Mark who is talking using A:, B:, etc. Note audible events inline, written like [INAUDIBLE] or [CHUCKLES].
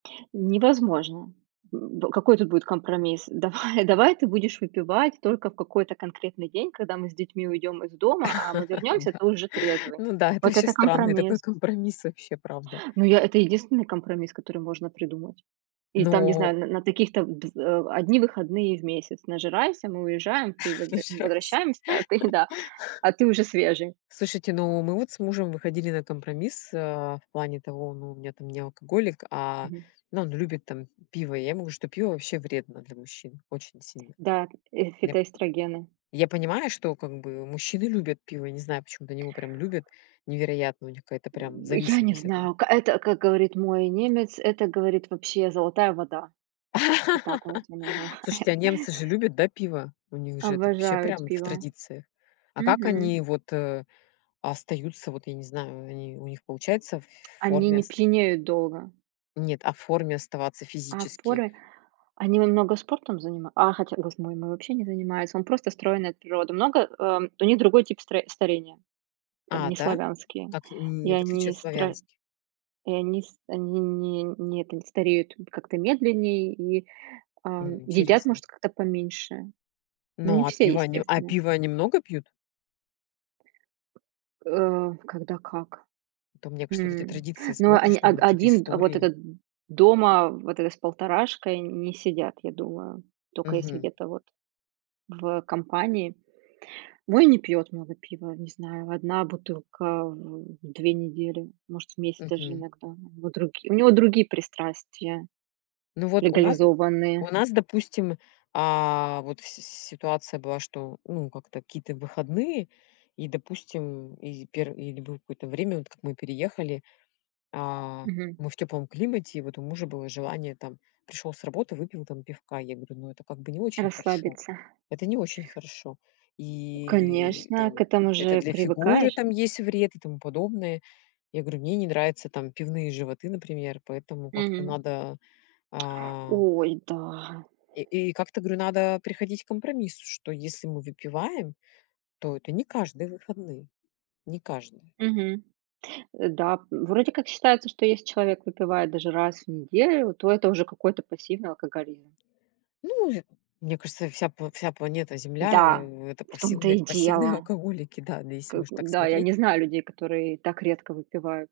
A: Невозможно. М, какой тут будет компромисс? Давай давай, ты будешь выпивать только в какой-то конкретный день, когда мы с детьми уйдём из дома, а мы
B: [LAUGHS]
A: вернёмся,
B: Да.
A: ты уже трезвый.
B: Ну да, это
A: Вот
B: ваще
A: это
B: странный такой
A: компромисс.
B: компромисс, вообще, правда.
A: Ну, я это единственный компромисс, который можно придумать. И там, не
B: Но
A: знаю, н на таких-то, в дв э, 1 выходные в месяц нажирайся, мы уезжаем. Ты возвра мы
B: Нажирайся.
A: возвращаемся, а ты [CHUCKLES] да,
B: [LAUGHS]
A: а ты уже свежий.
B: Слушайте, но мы вот с мужем выходили на компромисс, а, в плане того, ну, у меня там не алкоголик, а,
A: Мгм.
B: ну, он любит там пиво. Я ему, что пиво ваще вредно для мужчин очень сильно.
A: Да, э,
B: Я, п
A: фитоэстрогены.
B: я понимаю, что, как бы, мужчины любят пиво, не знаю, почему-то они его прям любят, невероятно, у них какая-то прям
A: М, я не
B: зависимость от этого.
A: знаю, к это, как говорит мой немец, это, говорит, вообще золотая вода. Как-то так он
B: [LAUGHS]
A: у меня
B: Слушайте, а
A: называет.
B: немцы же любят, да, пиво? У них же это, ваще,
A: Обожают
B: прям в
A: пиво.
B: традициях. А как
A: Мгм.
B: они вот, э, остаются, вот, я не знаю, они, у них получается, в
A: Они
B: форме
A: не
B: ос
A: пьянеют долго.
B: Нет, а в форме оставаться
A: А
B: физически?
A: форме, они на много спортом занима А, хотя, господи, мой вообще не занимается. Он просто стройный от природы. Много, э, у них другой тип стра старения. Там
B: А,
A: не
B: да?
A: славянский.
B: Как
A: И
B: н в отличие
A: они
B: от
A: стро
B: славянских?
A: и они с они не не, это, не стареют как-то медленнее и, ам,
B: М,
A: едят,
B: интересно.
A: может, как-то поменьше. Но не
B: Ну, а
A: все,
B: пиво они а
A: естественно.
B: пиво они много пьют?
A: Э, когда как.
B: А то, мне кажется, вот эти
A: М,
B: традиции
A: ну, он,
B: смотришь
A: а,
B: там или какие-то
A: один вот
B: истории.
A: этот дома, вот это, с полторашкой не сидят, я думаю. Тока если
B: Мгм.
A: где-то вот в, компании. Мой не пьёт много пива, не знаю, 1 бутылка в 2 недели, может, в месяц даже
B: Мгм.
A: иногда. У него другие унего другие пристрастия
B: Ну вот у нас, у
A: легализованные.
B: нас, допустим, а, вот с ситуация была, что, ну, как-то какие-то выходные, и, допустим, и перв или было какое-то время, вот как мы переехали, а,
A: Мгм.
B: мы в тёплом климате, и вот у мужа было желание там: пришёл с работы, выпил там пивка. Я ему там: "Ну, это как бы не очень хорошо.
A: Расслабиться.
B: Это не очень хорошо". И
A: Конечно, к
B: там
A: этому
B: это
A: же
B: для фигуры
A: привыкаешь.
B: там есть вред и тому подобное. Я говорю: "Мне не нравятся там пивные животы, например, поэтому как-то
A: Мгм.
B: надо, э"
A: [TSK] Ой, да.
B: и и как-то говорю: "Надо приходить к компромиссу, что если мы выпиваем, то это не каждые выходные". Не каждые.
A: Мгм. Э, да, вроде как считается, что если человек выпивает даже раз в неделю, то это уже какой-то пассивный алкоголизм.
B: Ну, мне кажется, вся пла вся планета Земля,
A: Да,
B: э, это
A: в том-то и
B: павсивные пассивные
A: дело.
B: алкоголики, да, ну, если
A: Как
B: уж
A: бы,
B: так
A: да, я
B: смотреть.
A: не знаю людей, которые так редко выпивают.